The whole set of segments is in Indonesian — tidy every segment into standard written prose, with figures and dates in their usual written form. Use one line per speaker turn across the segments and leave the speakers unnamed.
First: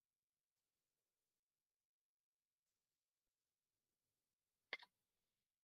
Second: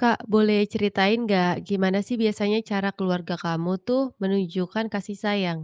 Kak, boleh ceritain nggak gimana sih biasanya cara keluarga kamu tuh menunjukkan kasih sayang?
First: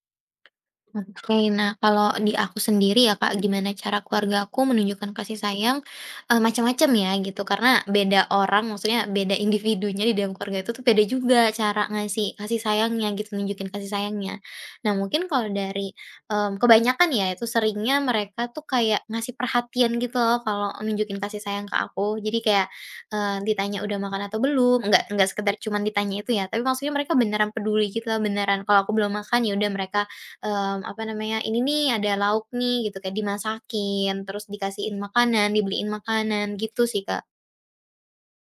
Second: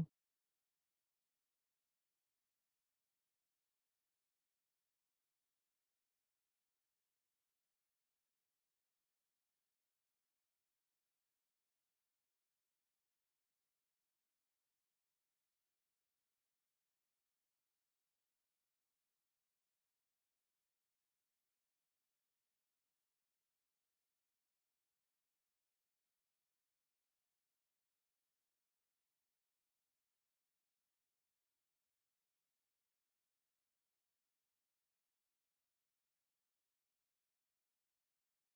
Oke, nah kalau di aku sendiri ya Kak, gimana cara keluarga aku menunjukkan kasih sayang, macam-macam ya gitu, karena beda orang, maksudnya beda individunya di dalam keluarga itu tuh beda juga cara ngasih kasih sayangnya gitu, nunjukin kasih sayangnya. Nah mungkin kalau dari, kebanyakan ya itu seringnya mereka tuh kayak ngasih perhatian gitu loh kalau nunjukin kasih sayang ke aku. Jadi kayak, ditanya udah makan atau belum, nggak sekedar cuman ditanya itu ya, tapi maksudnya mereka beneran peduli gitu loh, beneran kalau aku belum makan ya udah mereka apa namanya, "Ini nih ada lauk nih," gitu, kayak dimasakin, terus dikasihin makanan, dibeliin makanan, gitu sih, Kak.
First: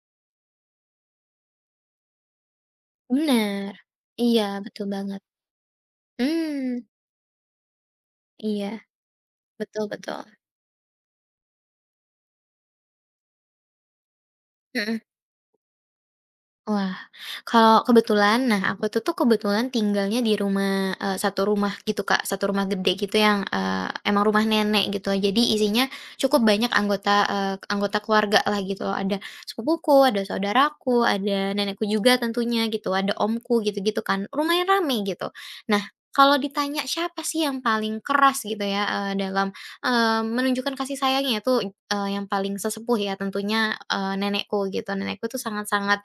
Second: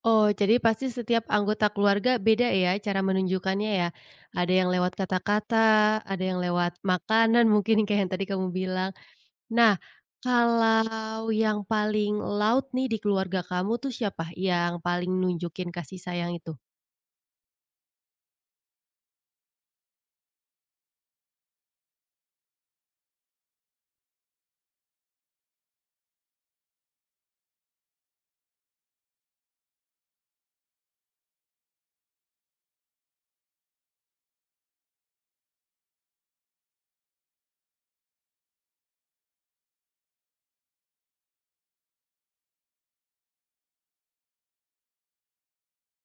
Oh, jadi pasti setiap anggota keluarga beda ya cara menunjukkannya
Bener.
ya.
Iya,
Ada yang
betul
lewat
banget.
kata-kata, ada yang lewat
Mmm,
makanan mungkin kayak yang tadi kamu
iya,
bilang. Nah,
betul, betul.
kalau yang paling laut nih di keluarga kamu tuh siapa yang
Mhm.
paling nunjukin kasih sayang itu?
Wah, kalau kebetulan nah aku tuh tuh kebetulan tinggalnya di rumah, satu rumah gitu Kak, satu rumah gede gitu yang, emang rumah nenek gitu. Jadi isinya cukup banyak anggota, anggota keluarga lah gitu. Ada sepupuku, ada saudaraku, ada nenekku juga tentunya gitu, ada omku gitu-gitu kan, lumayan rame gitu. Nah, kalau ditanya siapa sih yang paling keras gitu ya, dalam, menunjukkan kasih sayangnya itu, yang paling sesepuh ya tentunya, nenekku gitu. Nenekku tuh sangat-sangat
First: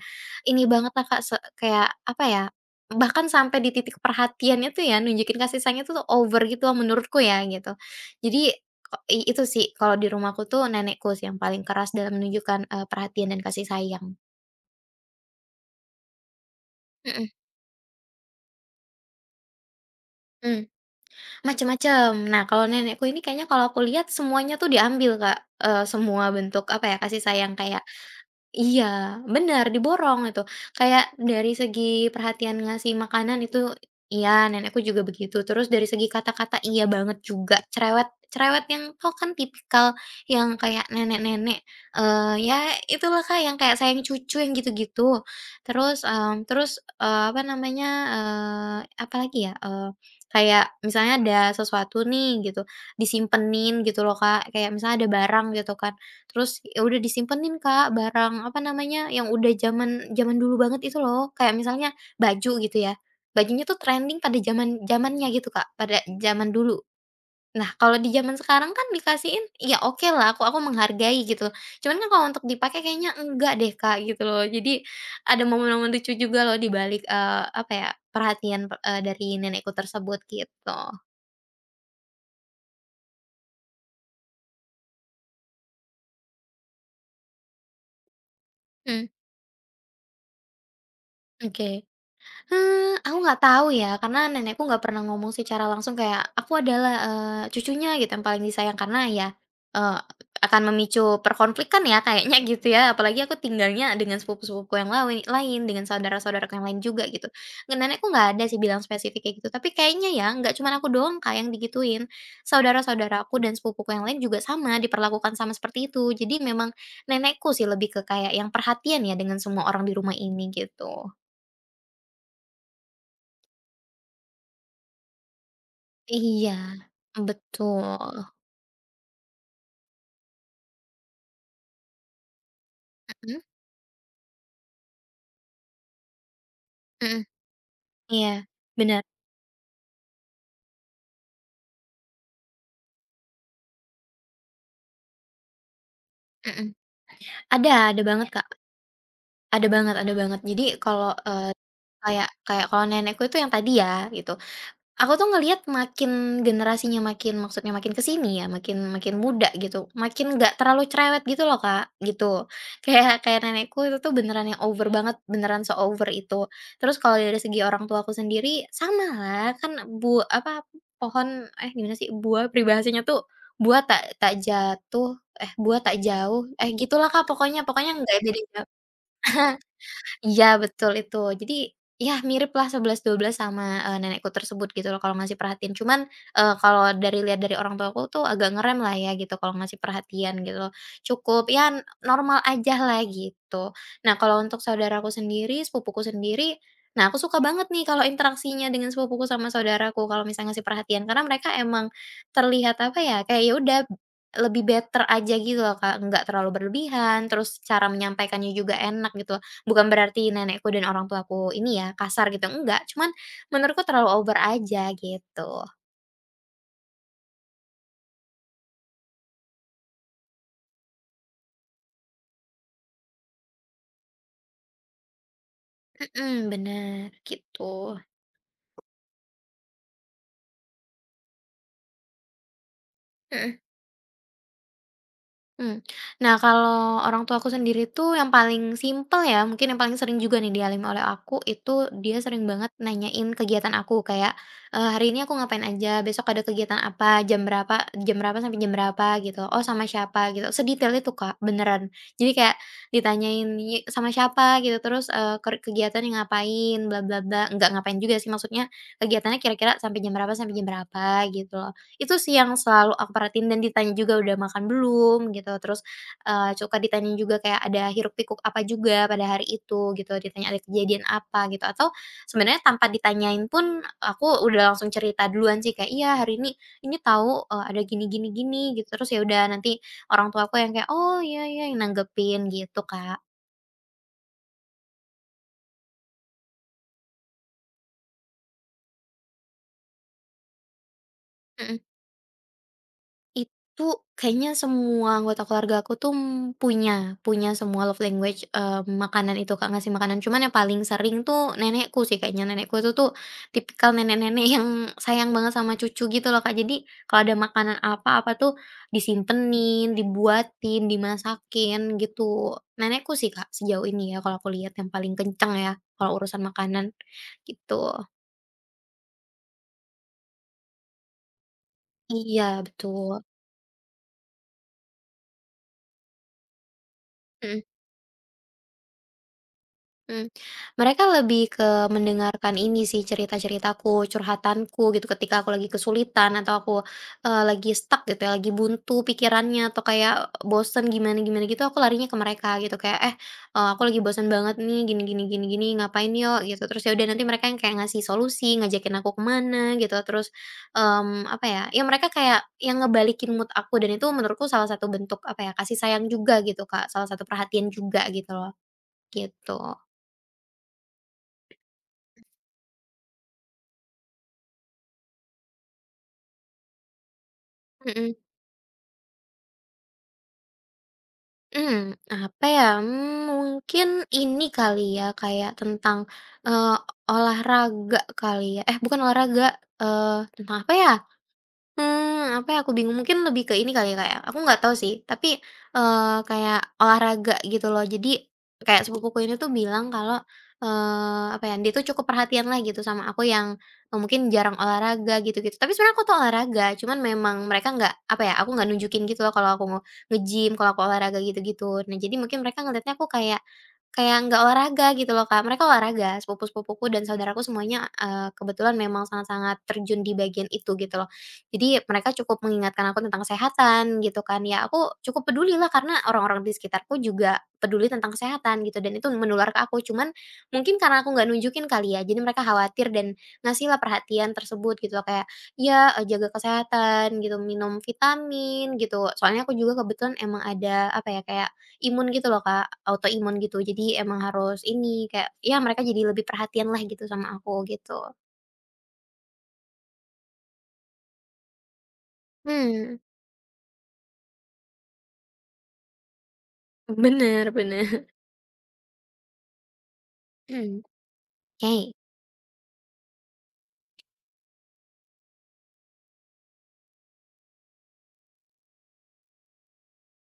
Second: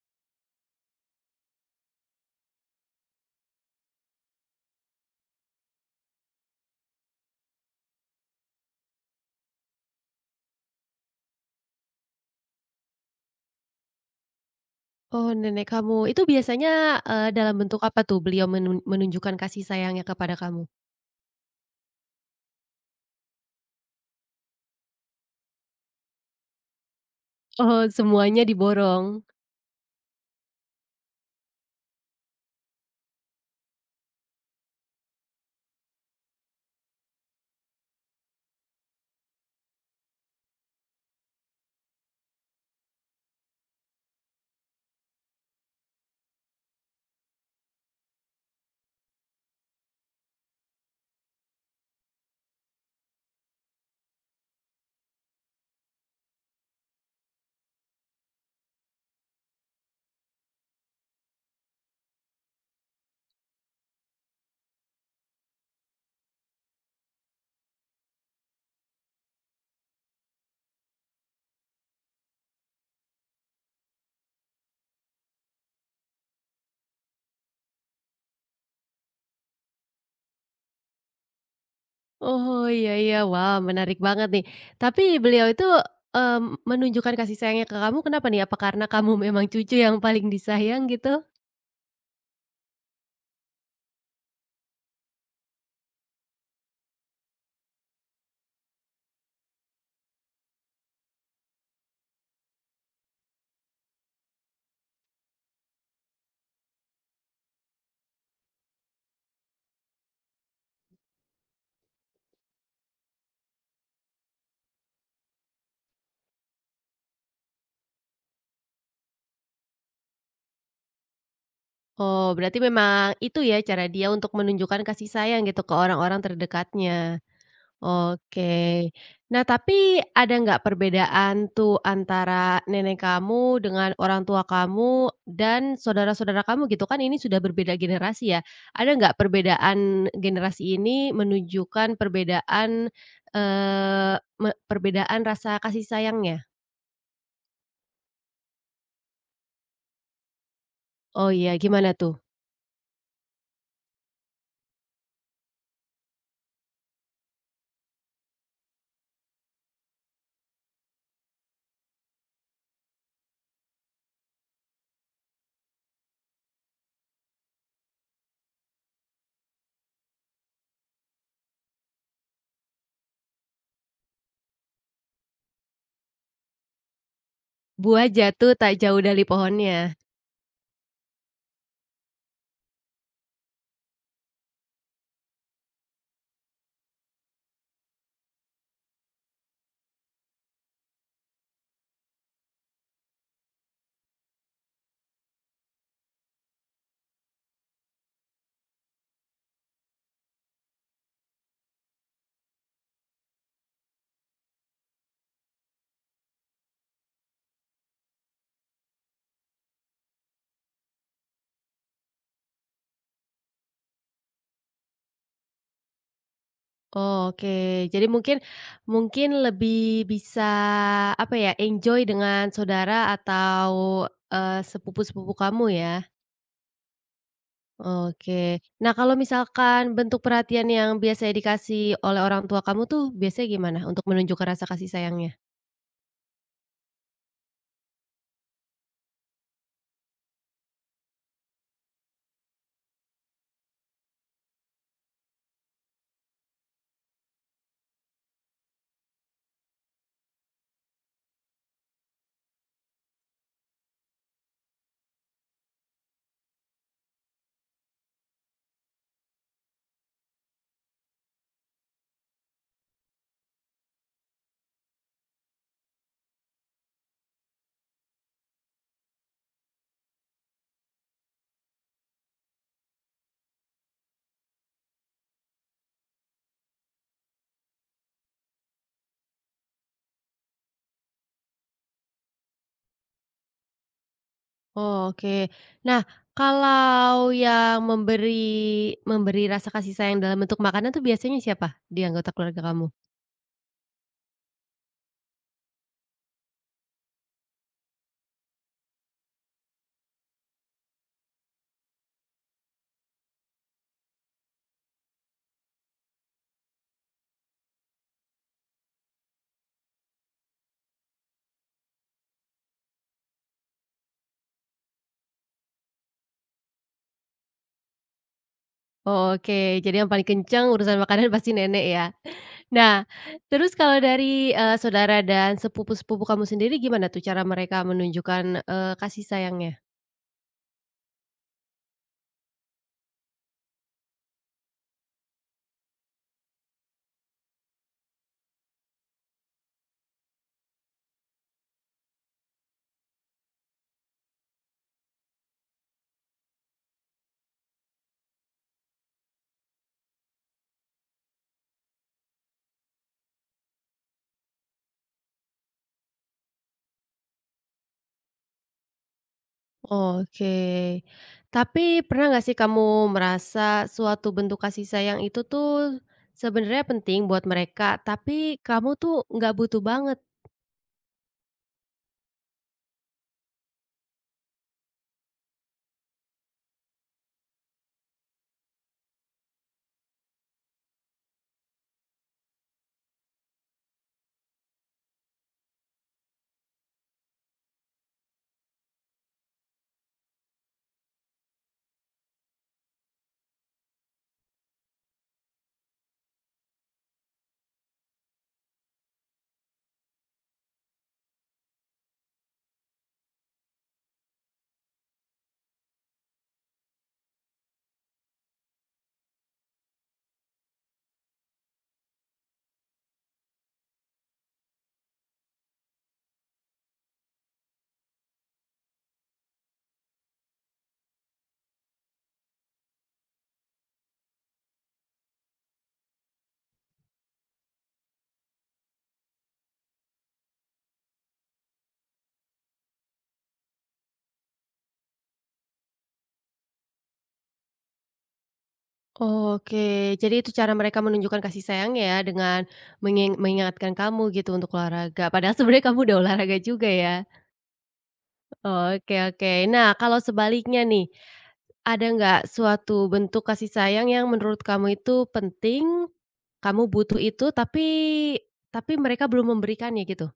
ini banget lah, Kak, kayak apa ya, bahkan sampai di titik perhatiannya tuh ya, nunjukin kasih sayangnya tuh tuh over gitu loh menurutku ya, gitu. Jadi, ko i itu sih kalau di rumahku tuh nenekku sih yang paling keras dalam menunjukkan, perhatian dan kasih sayang.
Oh, nenek kamu. Itu biasanya
Mhm
dalam bentuk apa tuh beliau menunjukkan kasih sayangnya kepada kamu?
mhm, macem-macem. Nah, kalau nenekku ini kayaknya kalau aku lihat semuanya tuh diambil, Kak, semua bentuk apa ya, kasih sayang kayak
Oh, semuanya
iya,
diborong.
benar diborong itu. Kayak dari segi perhatian ngasih makanan itu iya, nenekku juga begitu. Terus dari segi kata-kata iya banget juga, cerewet cerewet yang tau kan tipikal yang kayak nenek-nenek, eh ya itulah Kak, yang kayak sayang cucu yang gitu-gitu. Terus, terus, apa namanya, apalagi ya, kayak misalnya ada sesuatu nih gitu, disimpenin gitu loh Kak, kayak misalnya ada barang gitu kan. Terus ya udah disimpenin Kak, barang apa namanya, yang udah zaman zaman dulu banget itu loh. Kayak misalnya baju gitu ya, bajunya tuh trending pada zaman zamannya gitu Kak, pada zaman dulu. Nah kalau di zaman sekarang kan dikasihin, ya oke lah aku menghargai gitu. Cuman kan kalau untuk dipakai kayaknya enggak deh Kak, gitu loh. Jadi ada momen-momen lucu juga loh di balik, apa ya, perhatian, dari nenekku tersebut gitu.
Oh, iya iya. Wah, menarik banget nih. Tapi beliau itu, menunjukkan kasih sayangnya ke kamu kenapa nih? Apa karena
Mmm,
kamu memang cucu yang paling disayang gitu?
oke. Aku nggak tahu ya, karena nenekku nggak pernah ngomong secara langsung kayak, "Aku adalah, cucunya," gitu, "yang paling disayang." Karena ya, eee, akan memicu perkonflikan ya kayaknya gitu ya, apalagi aku tinggalnya dengan sepupu-sepupu yang lawe lain, dengan saudara-saudaraku yang lain juga gitu. Nenekku nggak ada sih bilang spesifik kayak gitu, tapi kayaknya ya nggak cuman aku doang Kak yang digituin, saudara-saudaraku dan sepupuku yang lain juga sama, diperlakukan sama seperti itu. Jadi memang nenekku sih lebih ke kayak yang perhatian ya dengan semua orang di rumah ini, gitu.
Oh, berarti memang itu ya cara dia untuk menunjukkan kasih sayang gitu ke orang-orang
Iya,
terdekatnya.
betul.
Oke. Nah, tapi ada nggak perbedaan tuh antara nenek
Mhm
kamu dengan orang tua kamu dan saudara-saudara kamu gitu kan ini
mhm.
sudah berbeda
Iya,
generasi ya. Ada
bener.
nggak perbedaan generasi ini menunjukkan perbedaan, eee, me perbedaan rasa kasih sayangnya?
Mhm. Ada banget, ya. Kak, ada banget, ada banget. Jadi kalau,
Oh iya, gimana tuh?
kayak kayak kalau nenekku itu yang tadi ya, gitu. Aku tuh ngelihat makin generasinya makin maksudnya makin ke sini ya, makin makin muda gitu, makin nggak terlalu cerewet gitu loh, Kak, gitu. Kayak kayak nenekku itu tuh beneran yang over banget, beneran so over itu. Terus kalau dari segi orang tuaku sendiri, sama lah, kan apa, pohon eh gimana sih, buah peribahasanya tuh, "Buah tak tak jatuh, eh buah tak jauh," eh gitulah, Kak, pokoknya pokoknya
Buah
nggak jadi.
jatuh tak jauh dari pohonnya.
Iya betul itu. Jadi, ya miriplah 12 sama, nenekku tersebut gitu loh kalau ngasih perhatian. Cuman, kalau dari lihat dari orang tuaku tuh agak ngerem lah ya gitu kalau ngasih perhatian gitu loh. Cukup ya normal aja lah gitu. Nah kalau untuk saudaraku sendiri, sepupuku sendiri, nah aku suka banget nih kalau interaksinya dengan sepupuku sama saudaraku kalau misalnya ngasih perhatian. Karena mereka emang terlihat apa ya, kayak ya udah lebih better aja gitu loh Kak, nggak terlalu berlebihan, terus cara menyampaikannya juga enak gitu. Bukan berarti nenekku dan orang tuaku ini ya, kasar gitu, enggak, cuman menurutku terlalu over aja gitu.
Oke, jadi mungkin mungkin lebih bisa, apa ya, enjoy dengan saudara atau, sepupu-sepupu kamu ya?
Mhm, bener, gitu.
Oke. Nah, kalau misalkan bentuk perhatian yang biasanya dikasih oleh orang tua kamu tuh biasanya
Mhm.
gimana untuk menunjukkan rasa kasih sayangnya?
Mmm. Nah, kalau orang tua aku sendiri tuh yang paling simpel ya, mungkin yang paling sering juga nih dialami oleh aku, itu dia sering banget nanyain kegiatan aku, kayak, "Hari ini aku ngapain aja? Besok ada kegiatan apa? Jam berapa sampai jam berapa?" Gitu. "Oh, sama siapa?" Gitu. Sedetail itu, Kak, beneran. Jadi kayak ditanyain, "Ye sama siapa?" Gitu, terus, "Kegiatannya ngapain? Bla bla bla." Enggak ngapain juga sih, maksudnya kegiatannya kira-kira sampai jam berapa, gitu. Itu sih yang selalu aku perhatiin dan ditanya juga udah makan belum gitu, terus, suka ditanya juga kayak ada hiruk-pikuk apa juga pada hari itu gitu, ditanya ada kejadian apa gitu, atau sebenarnya tanpa ditanyain pun aku udah langsung cerita duluan sih kayak, "Iya hari ini tahu, ada gini gini gini," gitu, terus ya udah nanti orang tua aku yang kayak, "Oh, iya iya," yang nanggepin gitu, Kak.
Oh, oke. Nah, kalau yang memberi memberi rasa kasih sayang dalam bentuk makanan tuh biasanya siapa
Mhm.
di anggota keluarga kamu?
Itu kayaknya semua anggota keluarga aku tuh, punya punya semua love language, makanan itu Kak, ngasih makanan. Cuman yang paling sering tuh nenekku sih kayaknya. Nenekku itu tuh tipikal nenek-nenek yang sayang banget sama cucu gitu loh Kak. Jadi kalau ada makanan apa-apa tuh disimpenin, dibuatin, dimasakin gitu. Nenekku sih Kak, sejauh ini ya kalau aku lihat yang paling kenceng ya, kalau urusan makanan gitu.
Oh, oke, jadi yang paling kenceng urusan makanan pasti nenek ya.
Iya
Nah,
betul,
terus kalau dari, saudara dan sepupu-sepupu kamu sendiri gimana tuh cara
mhm.
mereka menunjukkan, kasih sayangnya?
Mmm, mereka lebih ke mendengarkan ini sih cerita-ceritaku, curhatanku gitu ketika aku lagi kesulitan atau aku, lagi stuck gitu ya, lagi buntu pikirannya atau kayak bosen gimana-gimana gitu aku larinya ke mereka gitu kayak, "Eh, aku lagi bosen banget nih gini gini gini gini ngapain yuk?" Gitu. Terus ya udah nanti mereka yang kayak ngasih solusi, ngajakin aku kemana gitu terus, apa ya, ya mereka kayak yang ngebalikin mood aku dan itu menurutku salah satu bentuk apa ya, kasih sayang juga gitu Kak, salah satu perhatian juga gitu loh, gitu.
Oke. Tapi pernah nggak sih kamu merasa suatu bentuk kasih sayang itu tuh sebenarnya penting buat mereka,
Mhm.
tapi kamu tuh nggak butuh banget?
Hmm, apa ya, mungkin ini kali ya, kayak tentang, eee, olahraga kali ya, eh bukan olahraga, tentang apa ya? Hmm apa ya, aku bingung, mungkin lebih ke ini kali ya, Kak, ya, aku nggak tahu sih, tapi, kayak olahraga gitu loh. Jadi kayak sepupuku ini tuh bilang kalau, apa ya, dia tuh cukup perhatian lah gitu sama aku yang, mungkin jarang olahraga gitu-gitu. Tapi sebenarnya aku tuh olahraga, cuman memang mereka nggak, apa ya, aku nggak nunjukin gitu loh kalau aku mau nge-gym, kalau aku olahraga gitu-gitu. Nah, jadi mungkin mereka ngeliatnya aku kayak kayak nggak olahraga gitu loh, Kak. Mereka olahraga, sepupu-sepupuku dan saudaraku semuanya, kebetulan memang sangat-sangat terjun di bagian itu gitu loh. Jadi mereka cukup mengingatkan aku tentang kesehatan gitu kan, ya aku cukup peduli lah karena orang-orang di sekitarku juga peduli tentang kesehatan gitu dan itu menular ke aku. Cuman mungkin karena aku nggak nunjukin kali ya, jadi mereka khawatir dan ngasih lah perhatian tersebut gitu kayak, "Ya, jaga kesehatan gitu, minum vitamin," gitu. Soalnya aku juga kebetulan emang ada apa ya, kayak imun gitu loh Kak, autoimun gitu. Jadi emang harus ini, kayak ya mereka jadi lebih perhatian lah gitu sama aku gitu.
Oke, jadi itu cara mereka menunjukkan kasih sayangnya ya dengan
Hmm,
mengingatkan kamu gitu untuk olahraga, padahal sebenarnya kamu udah olahraga juga ya?
bener, bener.
Oke oke. Nah, kalau sebaliknya nih,
Oke.
ada nggak suatu bentuk kasih sayang yang menurut kamu itu penting, kamu butuh itu, tapi mereka belum memberikannya gitu?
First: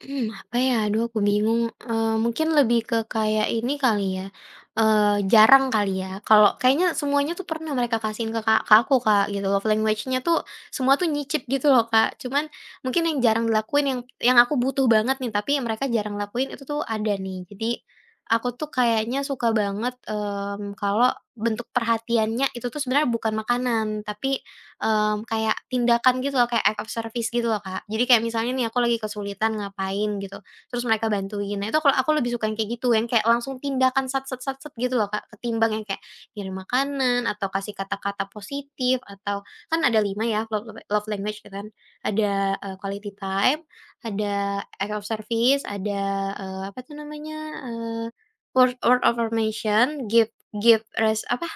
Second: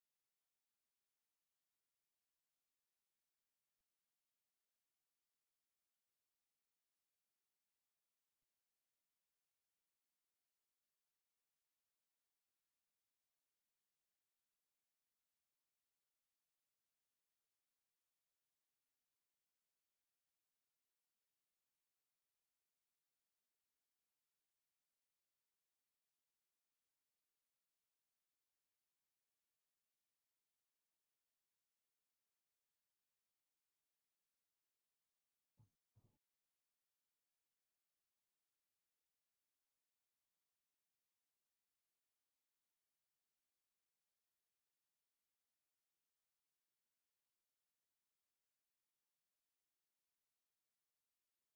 Mmm, apa ya? Aduh aku bingung, mungkin lebih ke kayak ini kali ya, jarang kali ya, kalau kayaknya semuanya tuh pernah mereka kasihin ke aku, Kak, gitu. Love language-nya tuh semua tuh nyicip gitu loh, Kak. Cuman mungkin yang jarang dilakuin, yang aku butuh banget nih, tapi mereka jarang lakuin itu tuh ada nih. Jadi aku tuh kayaknya suka banget, kalau bentuk perhatiannya itu tuh sebenarnya bukan makanan, tapi kayak tindakan gitu loh, kayak act of service gitu loh, Kak. Jadi kayak misalnya nih aku lagi kesulitan ngapain gitu, terus mereka bantuin. Nah itu kalau aku lebih suka yang kayak gitu, yang kayak langsung tindakan sat sat sat sat gitu loh, Kak, ketimbang yang kayak ngirim makanan atau kasih kata-kata positif atau kan ada 5 ya love love love language gitu kan. Ada, quality time, ada act of service, ada, apa tuh namanya, eee, word word of affirmation, give give res apa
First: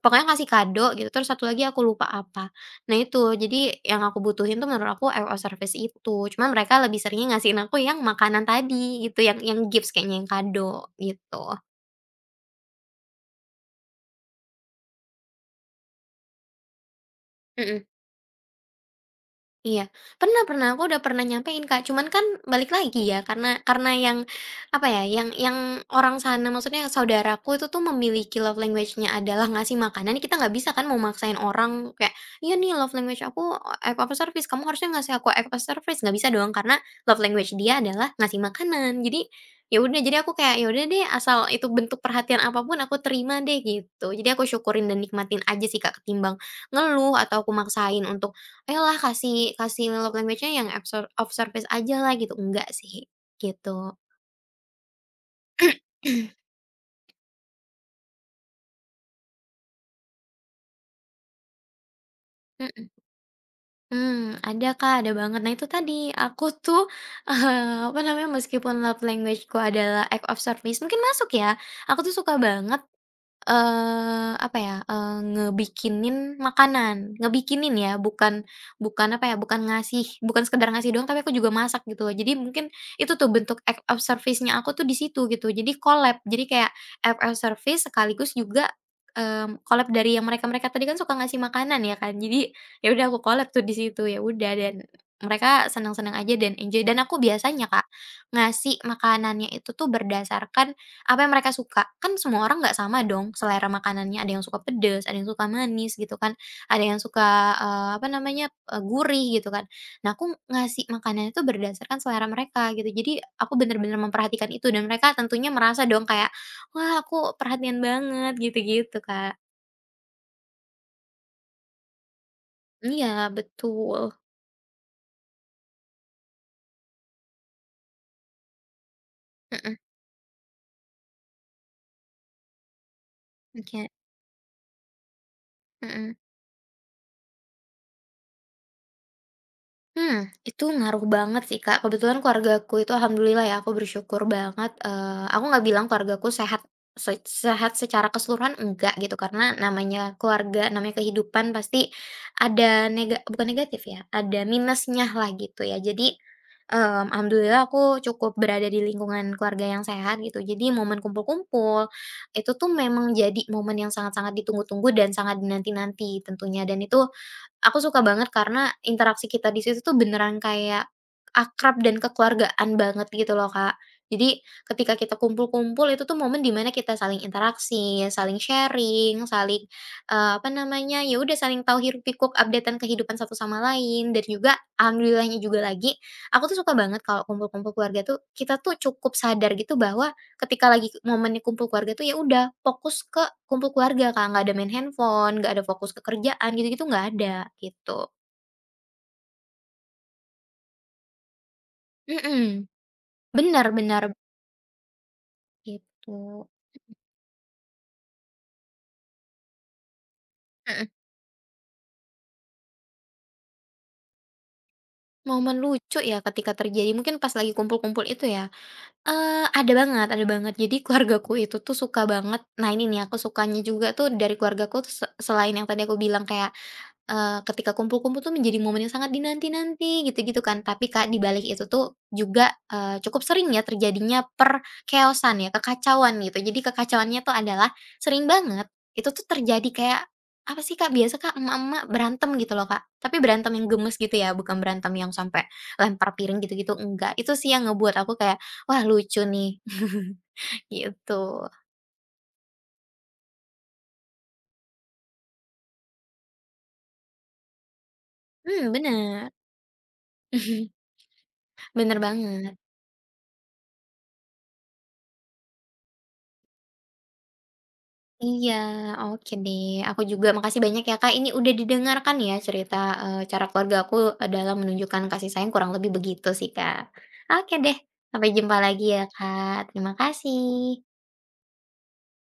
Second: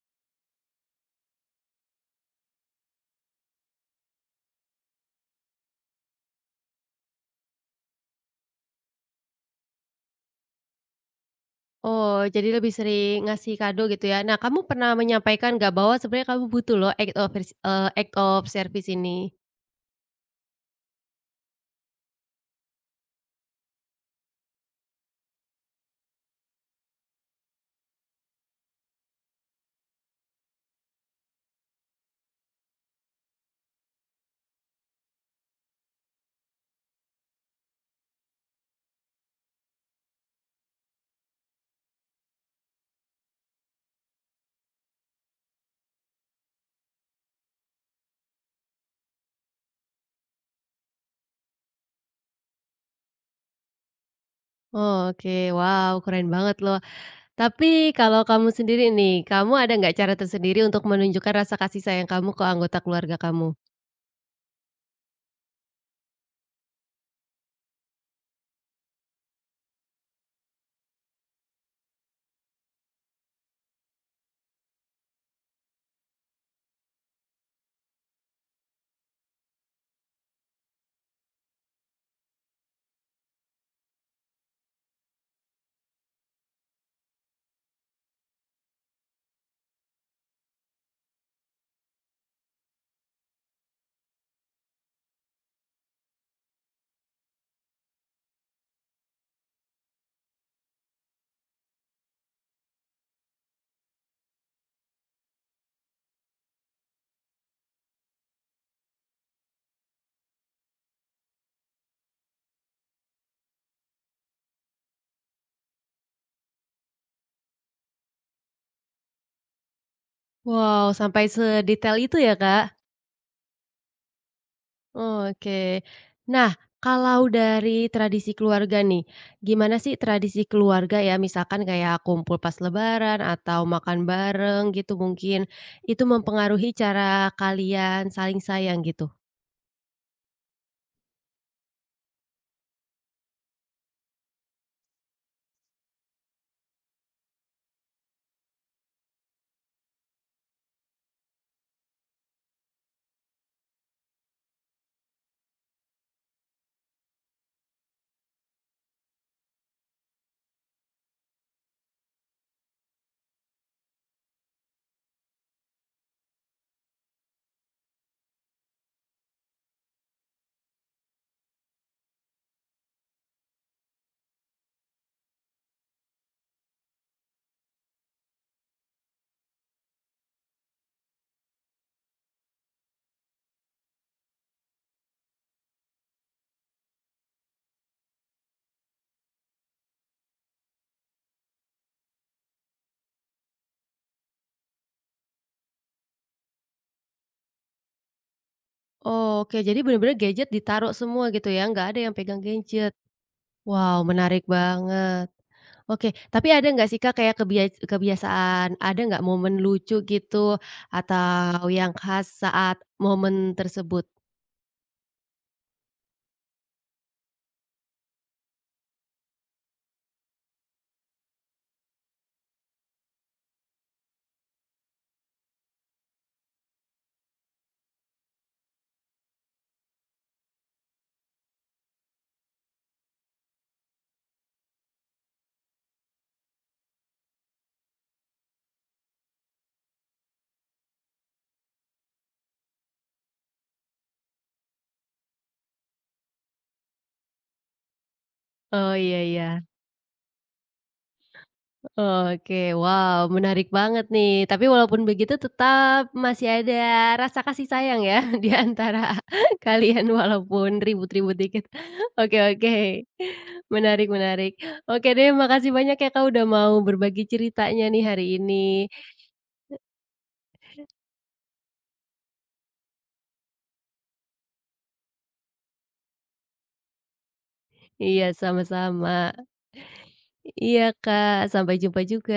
pokoknya ngasih kado gitu, terus satu lagi aku lupa apa. Nah itu, jadi yang aku butuhin tuh menurut aku RO service itu, cuman mereka lebih seringnya ngasihin aku yang makanan tadi gitu, yang gifts kayaknya, yang kado gitu.
Oh, jadi lebih sering ngasih kado gitu ya. Nah, kamu pernah menyampaikan nggak bahwa sebenarnya kamu butuh loh
Mhm.
act of service ini?
Iya, pernah pernah, aku udah pernah nyampein, Kak, cuman kan balik lagi ya, karena yang, apa ya, yang orang sana, maksudnya saudaraku itu tuh memiliki love language-nya adalah ngasih makanan. Kita nggak bisa kan mau maksain orang kayak, "Iya nih love language aku, act service, kamu harusnya ngasih aku act of service." Nggak bisa doang karena love language dia adalah ngasih makanan. Jadi, ya udah, jadi aku kayak, ya udah deh, asal itu bentuk perhatian apapun aku terima deh, gitu. Jadi aku syukurin dan nikmatin aja sih, Kak, ketimbang ngeluh atau aku maksain untuk eyalah kasih kasih love language-nya yang absor of service aja lah gitu, enggak sih, gitu.
Oh, oke, wow, keren banget loh. Tapi kalau kamu sendiri nih, kamu ada nggak cara tersendiri untuk menunjukkan rasa kasih sayang kamu ke anggota
Mhm,
keluarga kamu?
ada Kak, ada banget. Nah itu tadi, aku tuh, apa namanya, meskipun love language-ku adalah act of service, mungkin masuk ya, aku tuh suka banget. Eee, apa ya, eee, Ngebikinin makanan, ngebikinin ya, bukan bukan apa ya, bukan ngasih bukan sekedar ngasih doang, tapi aku juga masak gitu loh. Jadi mungkin itu tuh bentuk act of service-nya aku tuh di situ gitu. Jadi collab, jadi kayak act of service sekaligus juga, collab dari yang mereka-mereka tadi kan suka ngasih makanan ya kan. Jadi ya udah aku collab tuh di situ, ya udah. Dan mereka senang-senang aja dan enjoy. Dan aku biasanya Kak, ngasih makanannya itu tuh berdasarkan apa yang mereka suka. Kan semua orang nggak sama dong selera makanannya, ada yang suka pedes, ada yang suka manis gitu kan, ada yang suka, apa namanya, gurih gitu kan. Nah aku ngasih makanan itu berdasarkan selera mereka gitu. Jadi aku bener-bener memperhatikan itu dan mereka tentunya merasa dong kayak, "Wah aku perhatian banget," gitu-gitu Kak.
Wow, sampai sedetail itu ya, Kak?
Iya betul,
Oke. Nah, kalau dari tradisi keluarga nih,
mhm,
gimana sih tradisi keluarga ya, misalkan kayak kumpul pas lebaran atau
oke,
makan bareng gitu mungkin, itu
mhm.
mempengaruhi cara kalian saling sayang gitu?
Hmm, itu ngaruh banget sih, Kak. Kebetulan keluargaku itu alhamdulillah ya, aku bersyukur banget, aku nggak bilang keluargaku sehat sehat secara keseluruhan enggak gitu, karena namanya keluarga, namanya kehidupan pasti ada bukan negatif ya, ada minusnya lah gitu ya. Jadi, alhamdulillah aku cukup berada di lingkungan keluarga yang sehat gitu. Jadi momen kumpul-kumpul, itu tuh memang jadi momen yang sangat-sangat ditunggu-tunggu dan sangat dinanti-nanti tentunya. Dan itu aku suka banget karena interaksi kita di situ tuh beneran kayak akrab dan kekeluargaan banget gitu loh, Kak. Jadi ketika kita kumpul-kumpul itu tuh momen dimana kita saling interaksi, saling sharing, saling, apa namanya, ya udah saling tahu hiruk pikuk updatean kehidupan satu sama lain. Dan juga alhamdulillahnya juga lagi, aku tuh suka banget kalau kumpul-kumpul keluarga tuh kita tuh cukup sadar gitu bahwa ketika lagi momennya kumpul keluarga tuh ya udah fokus ke kumpul keluarga, Kak. Nggak ada main handphone, nggak ada fokus ke kerjaan gitu-gitu nggak ada, gitu.
Oke, jadi bener-bener gadget ditaruh semua gitu ya, nggak ada yang pegang
Mhm,
gadget.
bener
Wow,
bener,
menarik banget. Oke,
gitu.
tapi ada nggak sih Kak, kayak kebiasaan ada nggak momen lucu gitu,
Mhm,
atau yang khas saat momen tersebut?
momen lucu ya ketika terjadi mungkin pas lagi kumpul-kumpul itu ya? Ada banget, ada banget. Jadi keluargaku itu tuh suka banget, nah ini nih aku sukanya juga tuh dari keluargaku, selain yang tadi aku bilang kayak ketika kumpul-kumpul tuh menjadi momen yang sangat dinanti-nanti gitu-gitu kan. Tapi Kak, di balik itu tuh juga, cukup sering ya terjadinya per chaos ya, kekacauan gitu. Jadi kekacauannya tuh adalah sering banget itu tuh terjadi kayak, apa sih Kak, biasa Kak, emak-emak berantem gitu loh Kak, tapi berantem yang gemes gitu ya, bukan berantem yang sampai lempar piring gitu-gitu, enggak. Itu sih yang ngebuat aku kayak, "Wah
Oh,
lucu
iya
nih."
iya.
Gitu.
Oke, wow, menarik banget nih. Tapi walaupun begitu tetap masih ada rasa kasih sayang ya, di
Mhm,
antara
bener.
kalian walaupun ribut-ribut dikit.
Bener
Oke
banget.
oke, menarik menarik. Oke deh, makasih banyak ya Kak, udah mau berbagi ceritanya nih hari
Iya,
ini.
oke deh. Aku juga makasih banyak ya Kak, ini udah didengarkan ya cerita, cara keluarga aku, dalam menunjukkan kasih sayang kurang lebih begitu sih Kak. Oke deh,
Iya,
sampai jumpa lagi ya
sama-sama.
Kak, terima
Iya
kasih.
Kak, sampai jumpa juga.